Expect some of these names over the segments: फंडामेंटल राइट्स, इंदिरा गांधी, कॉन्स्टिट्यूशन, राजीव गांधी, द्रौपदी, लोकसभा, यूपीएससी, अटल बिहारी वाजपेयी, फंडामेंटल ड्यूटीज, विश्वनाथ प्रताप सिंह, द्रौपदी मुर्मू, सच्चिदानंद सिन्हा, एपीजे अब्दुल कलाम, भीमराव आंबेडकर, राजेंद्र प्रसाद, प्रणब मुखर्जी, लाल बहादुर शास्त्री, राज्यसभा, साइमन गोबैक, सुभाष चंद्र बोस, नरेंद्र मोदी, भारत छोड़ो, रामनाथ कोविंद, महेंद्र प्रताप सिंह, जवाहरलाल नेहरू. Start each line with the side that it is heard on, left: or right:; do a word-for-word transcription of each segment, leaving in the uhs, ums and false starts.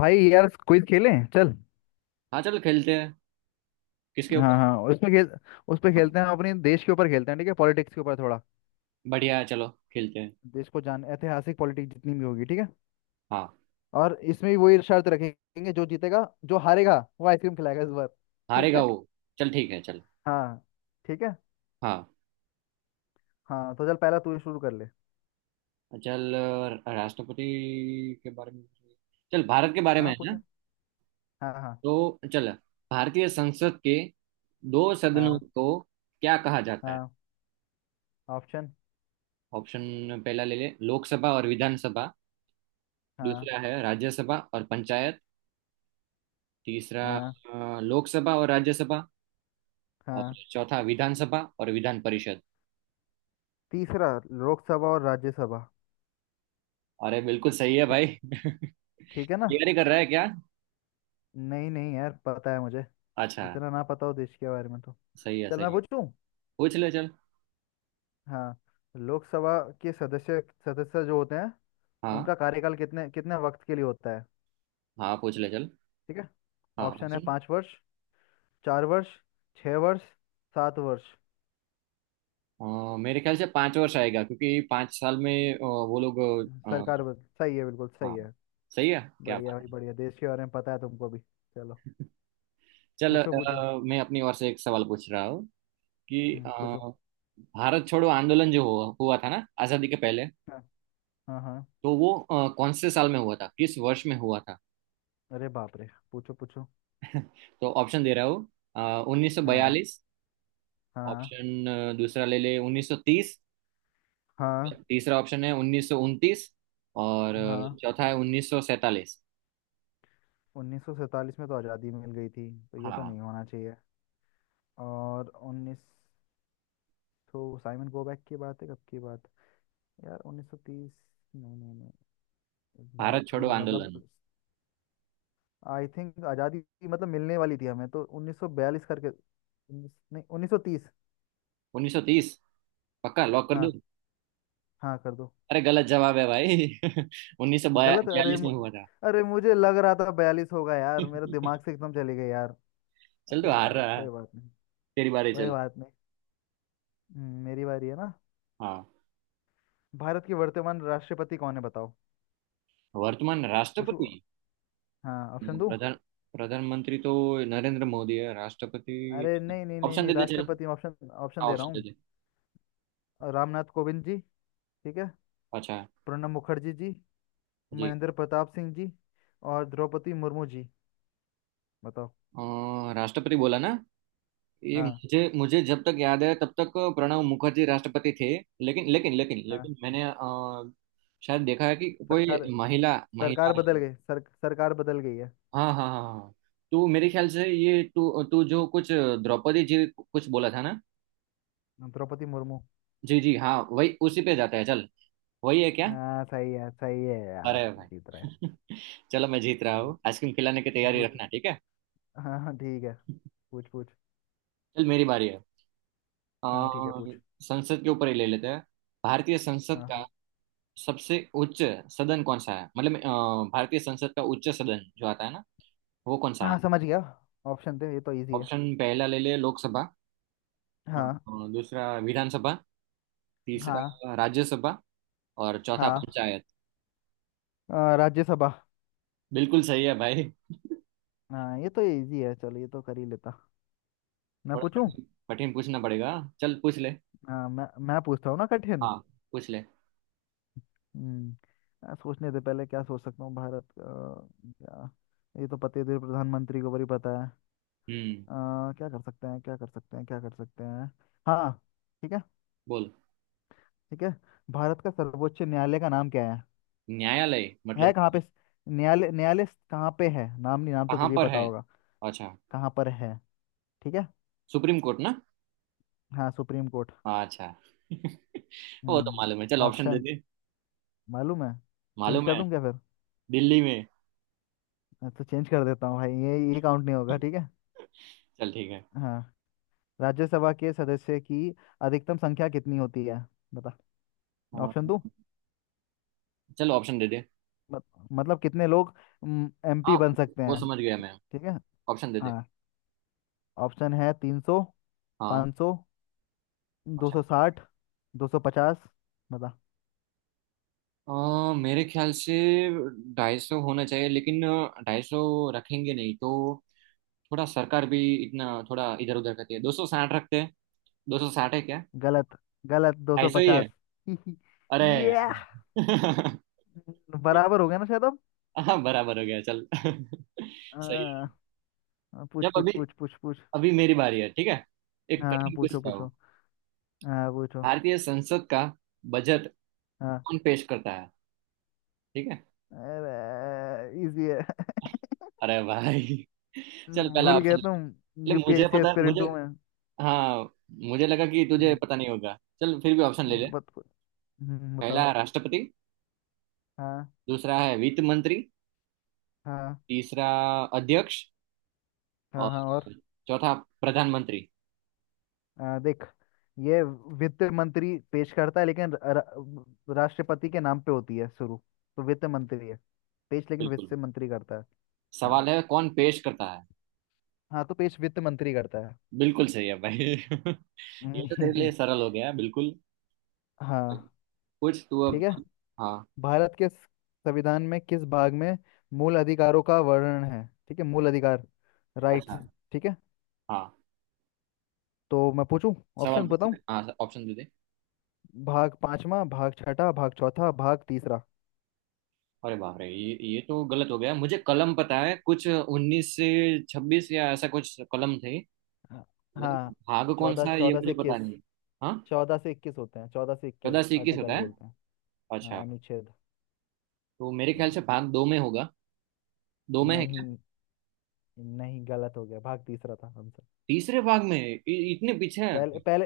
left: भाई यार क्विज खेलें चल।
right: हाँ, चलो खेलते हैं। किसके ऊपर?
left: हाँ हाँ उसमें खेल। उस पे
right: हाँ,
left: खेलते हैं, हम अपने देश के ऊपर खेलते हैं ठीक है, पॉलिटिक्स के ऊपर थोड़ा।
right: बढ़िया है। चलो खेलते हैं।
left: देश को जान, ऐतिहासिक पॉलिटिक्स जितनी भी होगी, ठीक है।
right: हाँ,
left: और इसमें भी वही शर्त रखेंगे, जो जीतेगा जो हारेगा वो आइसक्रीम खिलाएगा इस बार। ठीक है।
right: हारेगा वो। चल, ठीक है, चल।
left: हाँ ठीक है।
right: हाँ,
left: हाँ तो चल, पहला तू ही शुरू कर ले।
right: चल। अ, राष्ट्रपति के बारे में। चल, भारत के बारे में
left: हाँ
right: है
left: पूछ
right: ना।
left: ले। हाँ हाँ।
right: तो चल, भारतीय संसद के दो सदनों
left: हाँ
right: को क्या कहा जाता है?
left: हाँ, ऑप्शन।
right: ऑप्शन। पहला ले ले — लोकसभा और विधानसभा।
left: हाँ
right: दूसरा है राज्यसभा और पंचायत। तीसरा,
left: हाँ।
right: अ, लोकसभा और राज्यसभा। और
left: हाँ,
right: चौथा विधानसभा और विधान परिषद।
left: तीसरा, लोकसभा और राज्यसभा।
right: अरे बिल्कुल सही है,
left: ठीक।
right: भाई।
left: ठीक है ना।
right: क्लियर ही कर रहा है क्या?
left: नहीं नहीं यार, पता है मुझे।
right: अच्छा,
left: इतना ना पता हो देश के बारे में तो।
right: सही है,
left: चल मैं
right: सही है।
left: पूछूं।
right: पूछ ले चल।
left: हाँ, लोकसभा के सदस्य सदस्य जो होते हैं,
right: हाँ,
left: उनका कार्यकाल कितने कितने वक्त के लिए होता है।
right: हाँ, पूछ ले चल।
left: ठीक है।
right: हाँ,
left: ऑप्शन है,
right: ऑप्शन।
left: पाँच वर्ष। चार वर्ष। छः वर्ष। सात वर्ष।
right: अ, मेरे ख्याल से पाँच वर्ष आएगा, क्योंकि पाँच साल में अ, वो लोग…
left: सरकार
right: अ,
left: बद- सही है, बिल्कुल
right: हाँ,
left: सही है।
right: सही है। क्या
left: बढ़िया
right: बात
left: भाई
right: है!
left: बढ़िया, देश के बारे में पता है तुमको भी। चलो।
right: चल,
left: पूछो पूछो।
right: अ, मैं अपनी ओर से एक सवाल पूछ रहा हूँ कि
left: हम्म पूछो।
right: अ, भारत छोड़ो आंदोलन जो हुआ हुआ था ना आज़ादी के पहले।
left: हाँ हाँ हाँ।
right: तो वो अ, कौन से साल में हुआ था, किस वर्ष में हुआ था?
left: अरे बाप रे, पूछो पूछो।
right: तो ऑप्शन दे रहा हूँ — उन्नीस सौ
left: हाँ
right: बयालीस
left: हाँ
right: ऑप्शन अ, दूसरा ले ले उन्नीस सौ तीस।
left: हाँ
right: तीसरा ऑप्शन है उन्नीस सौ उनतीस। और अ,
left: हाँ।
right: चौथा है उन्नीस सौ सैंतालीस।
left: उन्नीस सौ सैंतालीस में तो आज़ादी मिल गई थी, तो ये तो
right: हाँ,
left: नहीं होना चाहिए। और उन्नीस तो साइमन गोबैक की बात है, कब की बात है? यार उन्नीस सौ तीस। नहीं नहीं नहीं। भारत
right: भारत छोड़ो
left: छोड़ो मतलब,
right: आंदोलन
left: आई थिंक आज़ादी मतलब मिलने वाली थी हमें, तो उन्नीस सौ बयालीस करके। उन्नीस नहीं, उन्नीस सौ तीस।
right: उन्नीस सौ तीस, पक्का लॉक कर दूं?
left: हाँ हाँ कर दो।
right: अरे गलत जवाब है, भाई।
left: गलत। अरे
right: उन्नीस सौ बयालीस में
left: मु-
right: हुआ था।
left: अरे मुझे लग रहा था बयालीस होगा यार, मेरे दिमाग से एकदम चली गई यार।
right: चल, तो
left: अरे
right: हार
left: यार
right: रहा है।
left: कोई बात नहीं।
right: तेरी बारी,
left: कोई
right: चल।
left: बात नहीं। हम्म, मेरी बारी है ना।
right: हाँ,
left: भारत के वर्तमान राष्ट्रपति कौन है, बताओ।
right: वर्तमान
left: पूछू।
right: राष्ट्रपति।
left: हाँ ऑप्शन दूं।
right: प्रधान प्रधानमंत्री तो नरेंद्र मोदी है, राष्ट्रपति।
left: अरे नहीं नहीं नहीं
right: ऑप्शन
left: नहीं,
right: दे दे चल।
left: राष्ट्रपति,
right: हाँ,
left: ऑप्शन ऑप्शन दे रहा
right: ऑप्शन दे
left: हूँ।
right: दे।
left: रामनाथ कोविंद जी। ठीक है।
right: अच्छा।
left: प्रणब मुखर्जी जी।
right: जी।
left: महेंद्र प्रताप सिंह जी। और द्रौपदी मुर्मू जी। बताओ।
right: अ, राष्ट्रपति बोला ना। ये
left: हाँ
right: मुझे मुझे जब तक याद है तब तक प्रणब मुखर्जी राष्ट्रपति थे। लेकिन लेकिन लेकिन
left: हाँ।
right: लेकिन मैंने अ, शायद देखा है कि कोई
left: सरकार
right: महिला महिला
left: सरकार बदल
right: आई।
left: गई, सर, सरकार बदल गई है।
right: हाँ, हाँ, हाँ, हाँ। तो मेरे ख्याल से ये तू तू जो कुछ द्रौपदी जी कुछ बोला था ना।
left: द्रौपदी मुर्मू।
right: जी, जी, हाँ, वही उसी पे जाता है, चल। वही है क्या?
left: हाँ, सही है सही है यार।
right: अरे
left: जीत रहा है।
right: भाई। चलो, मैं जीत रहा हूँ,
left: हम्म,
right: आइसक्रीम खिलाने की तैयारी
left: पूछ।
right: रखना, ठीक है।
left: हाँ हाँ ठीक है। पूछ पूछ।
right: चल, मेरी बारी है। अ,
left: हाँ ठीक है, पूछ।
right: संसद के ऊपर ही ले लेते हैं। भारतीय संसद
left: हाँ
right: का
left: हाँ।
right: सबसे उच्च सदन कौन सा है? मतलब अ, भारतीय संसद का उच्च सदन जो आता है ना, वो कौन सा है?
left: हाँ समझ गया। ऑप्शन थे, ये तो इजी है।
right: ऑप्शन। पहला ले ले — लोकसभा। अ,
left: हाँ
right: अ, दूसरा विधानसभा।
left: हाँ।
right: तीसरा राज्यसभा। और चौथा
left: हाँ
right: पंचायत।
left: अ, राज्यसभा।
right: बिल्कुल सही है, भाई।
left: हाँ, ये तो इजी है, चलो ये तो कर ही लेता। मैं
right: थोड़ा
left: पूछूं।
right: कठिन। कठिन पूछना पड़ेगा। चल, पूछ ले।
left: हाँ मैं मैं पूछता हूँ ना, कठिन।
right: हाँ, पूछ ले।
left: हम्म। यार, सोचने से पहले क्या सोच सकता हूँ भारत का। क्या। ये तो पते थे प्रधानमंत्री को, बड़ी पता है।
right: हम्म
left: अ, क्या कर सकते हैं, क्या कर सकते हैं, क्या कर सकते हैं। हाँ ठीक है।
right: बोल।
left: ठीक है। भारत का सर्वोच्च न्यायालय का नाम क्या है
right: न्यायालय
left: है
right: मतलब
left: कहाँ पे। न्यायालय न्यायालय कहाँ पे है, नाम नहीं, नाम तो
right: कहाँ
left: तुझे
right: पर
left: पता
right: है?
left: होगा।
right: अच्छा।
left: कहाँ पर है। ठीक है।
right: सुप्रीम कोर्ट ना?
left: हाँ, सुप्रीम कोर्ट।
right: अच्छा। वो तो मालूम है, चल,
left: हम्म।
right: ऑप्शन दे
left: ऑप्शन।
right: दे।
left: मालूम है। चेंज
right: मालूम
left: कर
right: है।
left: दूँ क्या फिर।
right: दिल्ली में।
left: तो चेंज कर देता हूँ भाई, ये ये काउंट नहीं होगा, ठीक है।
right: चल, ठीक है।
left: हाँ, राज्यसभा के सदस्य की अधिकतम संख्या कितनी होती है, बता।
right: हाँ।
left: ऑप्शन दूं।
right: चलो, ऑप्शन दे दे।
left: मत, मतलब कितने लोग एमपी
right: हाँ,
left: बन सकते
right: वो
left: हैं।
right: समझ गया
left: ठी-
right: मैं।
left: ठीक है।
right: ऑप्शन दे दे।
left: हाँ, ऑप्शन है, तीन सौ।
right: हाँ।
left: पाँच सौ। दो
right: अच्छा।
left: सौ साठ। दो सौ पचास। बता।
right: अ, मेरे ख्याल से ढाई सौ होना चाहिए, लेकिन ढाई सौ रखेंगे नहीं, तो थोड़ा सरकार भी इतना थोड़ा इधर उधर करती है। दो सौ साठ रखते हैं। दो सौ साठ है क्या?
left: गलत गलत, दो
right: ढाई
left: सौ
right: सौ ही
left: पचास।
right: है? अरे
left: ये
right: यार।
left: बराबर हो गया ना शायद अब।
right: हाँ, बराबर हो गया, चल। सही
left: आ,
right: है।
left: पूछ
right: जब
left: पूछ
right: अभी
left: पूछ पूछ पूछ।
right: अभी मेरी बारी है, ठीक है। एक
left: हाँ
right: कठिन
left: पूछो
right: पूछता
left: पूछो।
right: हूँ।
left: हाँ पूछो।
right: भारतीय संसद का बजट
left: हाँ,
right: कौन पेश करता है? ठीक है।
left: अरे इजी है।
right: अरे भाई। चल, पहला
left: भूल गया
right: ऑप्शन
left: तुम।
right: ले। मुझे
left: यूपीएससी
right: पता,
left: एस्पिरेंट
right: मुझे।
left: हूँ।
right: हाँ, मुझे लगा कि तुझे
left: हम्म,
right: पता नहीं होगा। चल, फिर भी ऑप्शन ले
left: अब
right: ले।
left: बत, हम्म, बताओ।
right: पहला राष्ट्रपति।
left: हाँ
right: दूसरा है वित्त मंत्री।
left: हाँ
right: तीसरा अध्यक्ष।
left: हाँ
right: और
left: हाँ और।
right: चौथा प्रधानमंत्री।
left: आ, देख। ये वित्त मंत्री पेश करता है, लेकिन र- र- राष्ट्रपति के नाम पे होती है शुरू। तो वित्त मंत्री है पेश, लेकिन
right: बिल्कुल।
left: वित्त मंत्री करता है। हाँ
right: सवाल है कौन पेश करता है।
left: हाँ, तो पेश वित्त मंत्री करता है।
right: बिल्कुल सही है, भाई। ये तो तेरे लिए
left: हम्म,
right: सरल हो गया, बिल्कुल।
left: हाँ
right: कुछ तू अब।
left: ठीक है।
right: हाँ।
left: भारत के संविधान में किस भाग में मूल अधिकारों का वर्णन है, ठीक है, मूल अधिकार,
right: अच्छा।
left: राइट्स। ठीक है।
right: हाँ,
left: तो मैं पूछूं।
right: सवाल
left: ऑप्शन
right: पूछ
left: बताऊं।
right: ले। हाँ, ऑप्शन दे दे।
left: भाग पांचवा। भाग छठा। भाग चौथा। भाग तीसरा।
right: अरे बाप रे, ये ये तो गलत हो गया। मुझे कलम पता है कुछ उन्नीस से छब्बीस या ऐसा कुछ कलम थे।
left: हाँ हाँ।
right: लेकिन भाग कौन
left: चौदह
right: सा है ये
left: चौदह से
right: मुझे
left: इक्कीस।
right: पता नहीं है। हाँ,
left: चौदह से इक्कीस होते हैं, चौदह से इक्कीस
right: चौदह से इक्कीस होता
left: आर्टिकल
right: है।
left: बोलते हैं। हाँ,
right: अच्छा।
left: अनुच्छेद।
right: तो मेरे
left: हम्म,
right: ख्याल से भाग दो में होगा। दो में है क्या?
left: नहीं नहीं, गलत हो गया, भाग तीसरा था आंसर।
right: तीसरे भाग में इ, इतने पीछे है?
left: पहले पहले,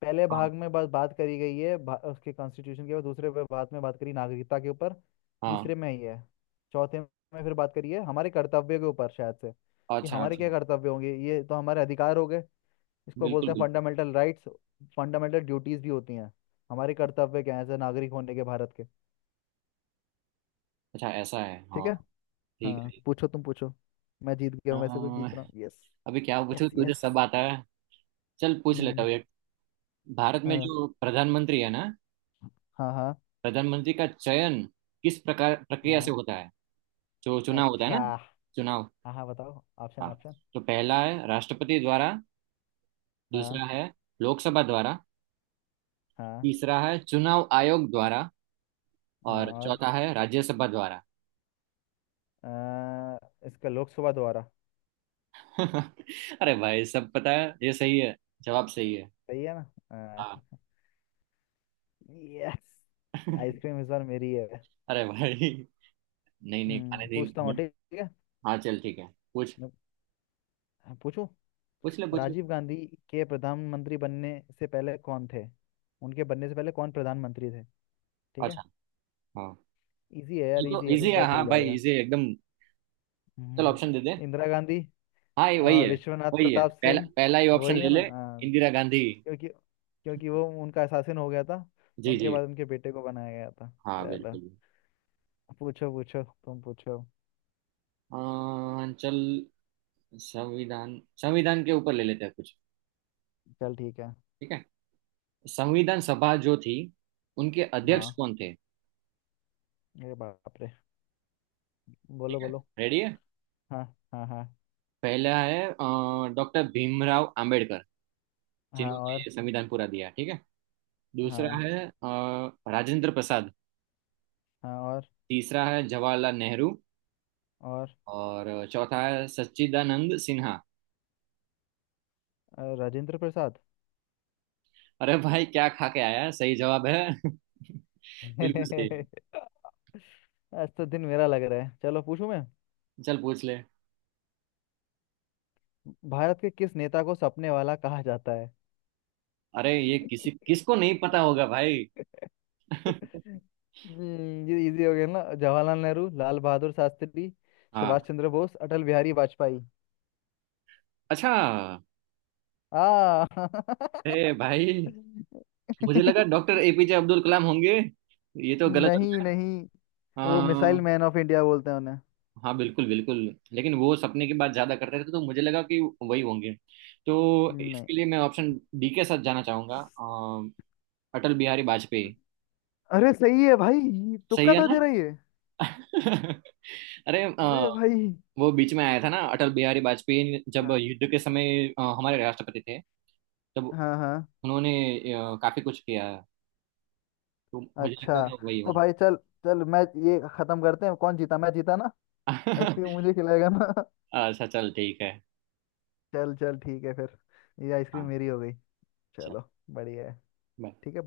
left: पहले भाग
right: हाँ,
left: में बस बात करी गई है, भा- उसके कॉन्स्टिट्यूशन के ऊपर। दूसरे पे बात में बात करी, नागरिकता के ऊपर।
right: हाँ।
left: तीसरे में ही है। चौथे में फिर बात करी है हमारे कर्तव्य के ऊपर शायद से। कि
right: अच्छा,
left: हमारे क्या
right: अच्छा।
left: कर्तव्य होंगे, ये तो हमारे अधिकार हो गए। इसको बोलते
right: बिल्कुल,
left: हैं
right: बिल्कुल।
left: फंडामेंटल राइट्स। फंडामेंटल ड्यूटीज भी होती हैं, हमारे कर्तव्य क्या है एज नागरिक होने के भारत के।
right: अच्छा, ऐसा है,
left: ठीक
right: हाँ।
left: है।
right: ठीक
left: हाँ
right: है।
left: पूछो, तुम पूछो। मैं जीत गया
right: अ,
left: हूँ वैसे, तो जीत रहा हूँ, यस।
right: अभी क्या पूछूं,
left: यस
right: तुझे
left: यस।
right: सब आता है। चल, पूछ लेता
left: हम्म।
right: हूँ एक। भारत में
left: हाँ
right: जो प्रधानमंत्री है ना,
left: हाँ हाँ
right: प्रधानमंत्री का चयन किस प्रकार प्रक्रिया से
left: हाँ।
right: होता है? जो चुनाव होता है
left: अच्छा।
right: ना, चुनाव।
left: हाँ हाँ, बताओ, ऑप्शन
right: हाँ।
left: ऑप्शन।
right: तो पहला है राष्ट्रपति द्वारा।
left: हाँ
right: दूसरा है लोकसभा द्वारा।
left: हाँ
right: तीसरा है चुनाव आयोग द्वारा।
left: हाँ
right: और
left: और।
right: चौथा है राज्यसभा द्वारा।
left: अ, इसका लोकसभा द्वारा।
right: अरे भाई, सब पता है, ये सही है। जवाब सही है।
left: सही है ना।
right: हाँ।
left: यस। आइसक्रीम इस बार मेरी है।
right: अरे भाई, नहीं नहीं, खाने
left: हम्म पूछता हूँ,
right: दिन।
left: ठीक है।
right: हाँ, चल ठीक है। पूछ,
left: मैं पूछूं।
right: पूछ ले, पूछ ले।
left: राजीव गांधी के प्रधानमंत्री बनने से पहले कौन थे। उनके बनने से पहले कौन प्रधानमंत्री थे। ठीक है।
right: अच्छा। हाँ,
left: इजी है
right: ये
left: यार,
right: तो
left: इजी है तो
right: इजी
left: पता
right: है,
left: चल
right: हाँ, भाई
left: जाएगा।
right: इजी है एकदम। चल,
left: हम्म,
right: ऑप्शन दे दे।
left: इंदिरा गांधी।
right: हाँ, ये वही
left: अ,
right: है।
left: विश्वनाथ
right: वही है
left: प्रताप
right: पहला,
left: सिंह।
right: पहला ही ऑप्शन
left: वही है
right: ले
left: ना,
right: ले —
left: अ,
right: इंदिरा गांधी।
left: क्योंकि क्योंकि वो उनका शासन हो गया था। तो
right: जी,
left: उनके
right: जी,
left: बाद उनके बेटे को बनाया गया था।
right: हाँ,
left: चलो
right: बिल्कुल।
left: पूछो पूछो, तुम पूछो।
right: अं, चल। संविधान, संविधान के ऊपर ले लेते हैं कुछ।
left: चल ठीक है।
right: ठीक है। संविधान सभा जो थी, उनके अध्यक्ष
left: हाँ,
right: कौन थे?
left: ये बाप रे,
right: ठीक
left: बोलो
right: है।
left: बोलो।
right: रेडी है?
left: हाँ हाँ हाँ
right: पहला है डॉक्टर भीमराव आंबेडकर,
left: हाँ
right: जिन्होंने
left: और।
right: ये संविधान पूरा दिया, ठीक है। दूसरा
left: हाँ
right: है अं, राजेंद्र प्रसाद।
left: हाँ और
right: तीसरा है जवाहरलाल नेहरू।
left: और
right: और चौथा है सच्चिदानंद सिन्हा।
left: अ, राजेंद्र प्रसाद।
right: अरे भाई, क्या खा के आया है? सही जवाब है। बिल्कुल सही है।
left: आज तो दिन मेरा लग रहा है, चलो पूछूं मैं।
right: चल, पूछ ले।
left: भारत के किस नेता को सपने वाला कहा जाता है।
right: अरे, ये किसी
left: हम्म,
right: किसको नहीं पता होगा, भाई।
left: ये इजी हो गया ना, जवाहरलाल नेहरू, लाल बहादुर शास्त्री, सुभाष
right: हाँ।
left: चंद्र बोस, अटल बिहारी वाजपेयी।
right: अच्छा।
left: आ
right: ए भाई, मुझे लगा डॉक्टर एपीजे अब्दुल कलाम होंगे। ये तो गलत हो
left: नहीं
right: गया।
left: नहीं, वो
right: हाँ,
left: मिसाइल मैन ऑफ इंडिया बोलते हैं उन्हें।
right: हाँ, बिल्कुल, बिल्कुल। लेकिन वो सपने की बात ज्यादा करते थे, तो मुझे लगा कि वही होंगे। तो
left: नहीं,
right: इसके लिए मैं ऑप्शन डी के साथ जाना चाहूंगा, अ, अटल बिहारी वाजपेयी।
left: अरे सही है भाई।
right: सही
left: तुक्का
right: है
left: तो
right: ना?
left: दे रही है।
right: अरे, अ,
left: अरे भाई।
right: वो बीच में आया था ना, अटल बिहारी वाजपेयी, जब
left: हाँ
right: युद्ध के समय अ, हमारे राष्ट्रपति थे, तब
left: हाँ हाँ।
right: उन्होंने अ, काफी कुछ किया। तो मुझे लगता
left: अच्छा,
right: है वही
left: तो भाई चल। चल मैं ये खत्म करते हैं, कौन जीता, मैं जीता ना।
right: होंगे।
left: आइसक्रीम मुझे खिलाएगा ना।
right: अच्छा, चल ठीक है।
left: चल चल, ठीक है फिर। ये आइसक्रीम
right: हाँ,
left: मेरी हो गई।
right: चल।
left: चलो बढ़िया है।
right: bye.
left: ठीक है।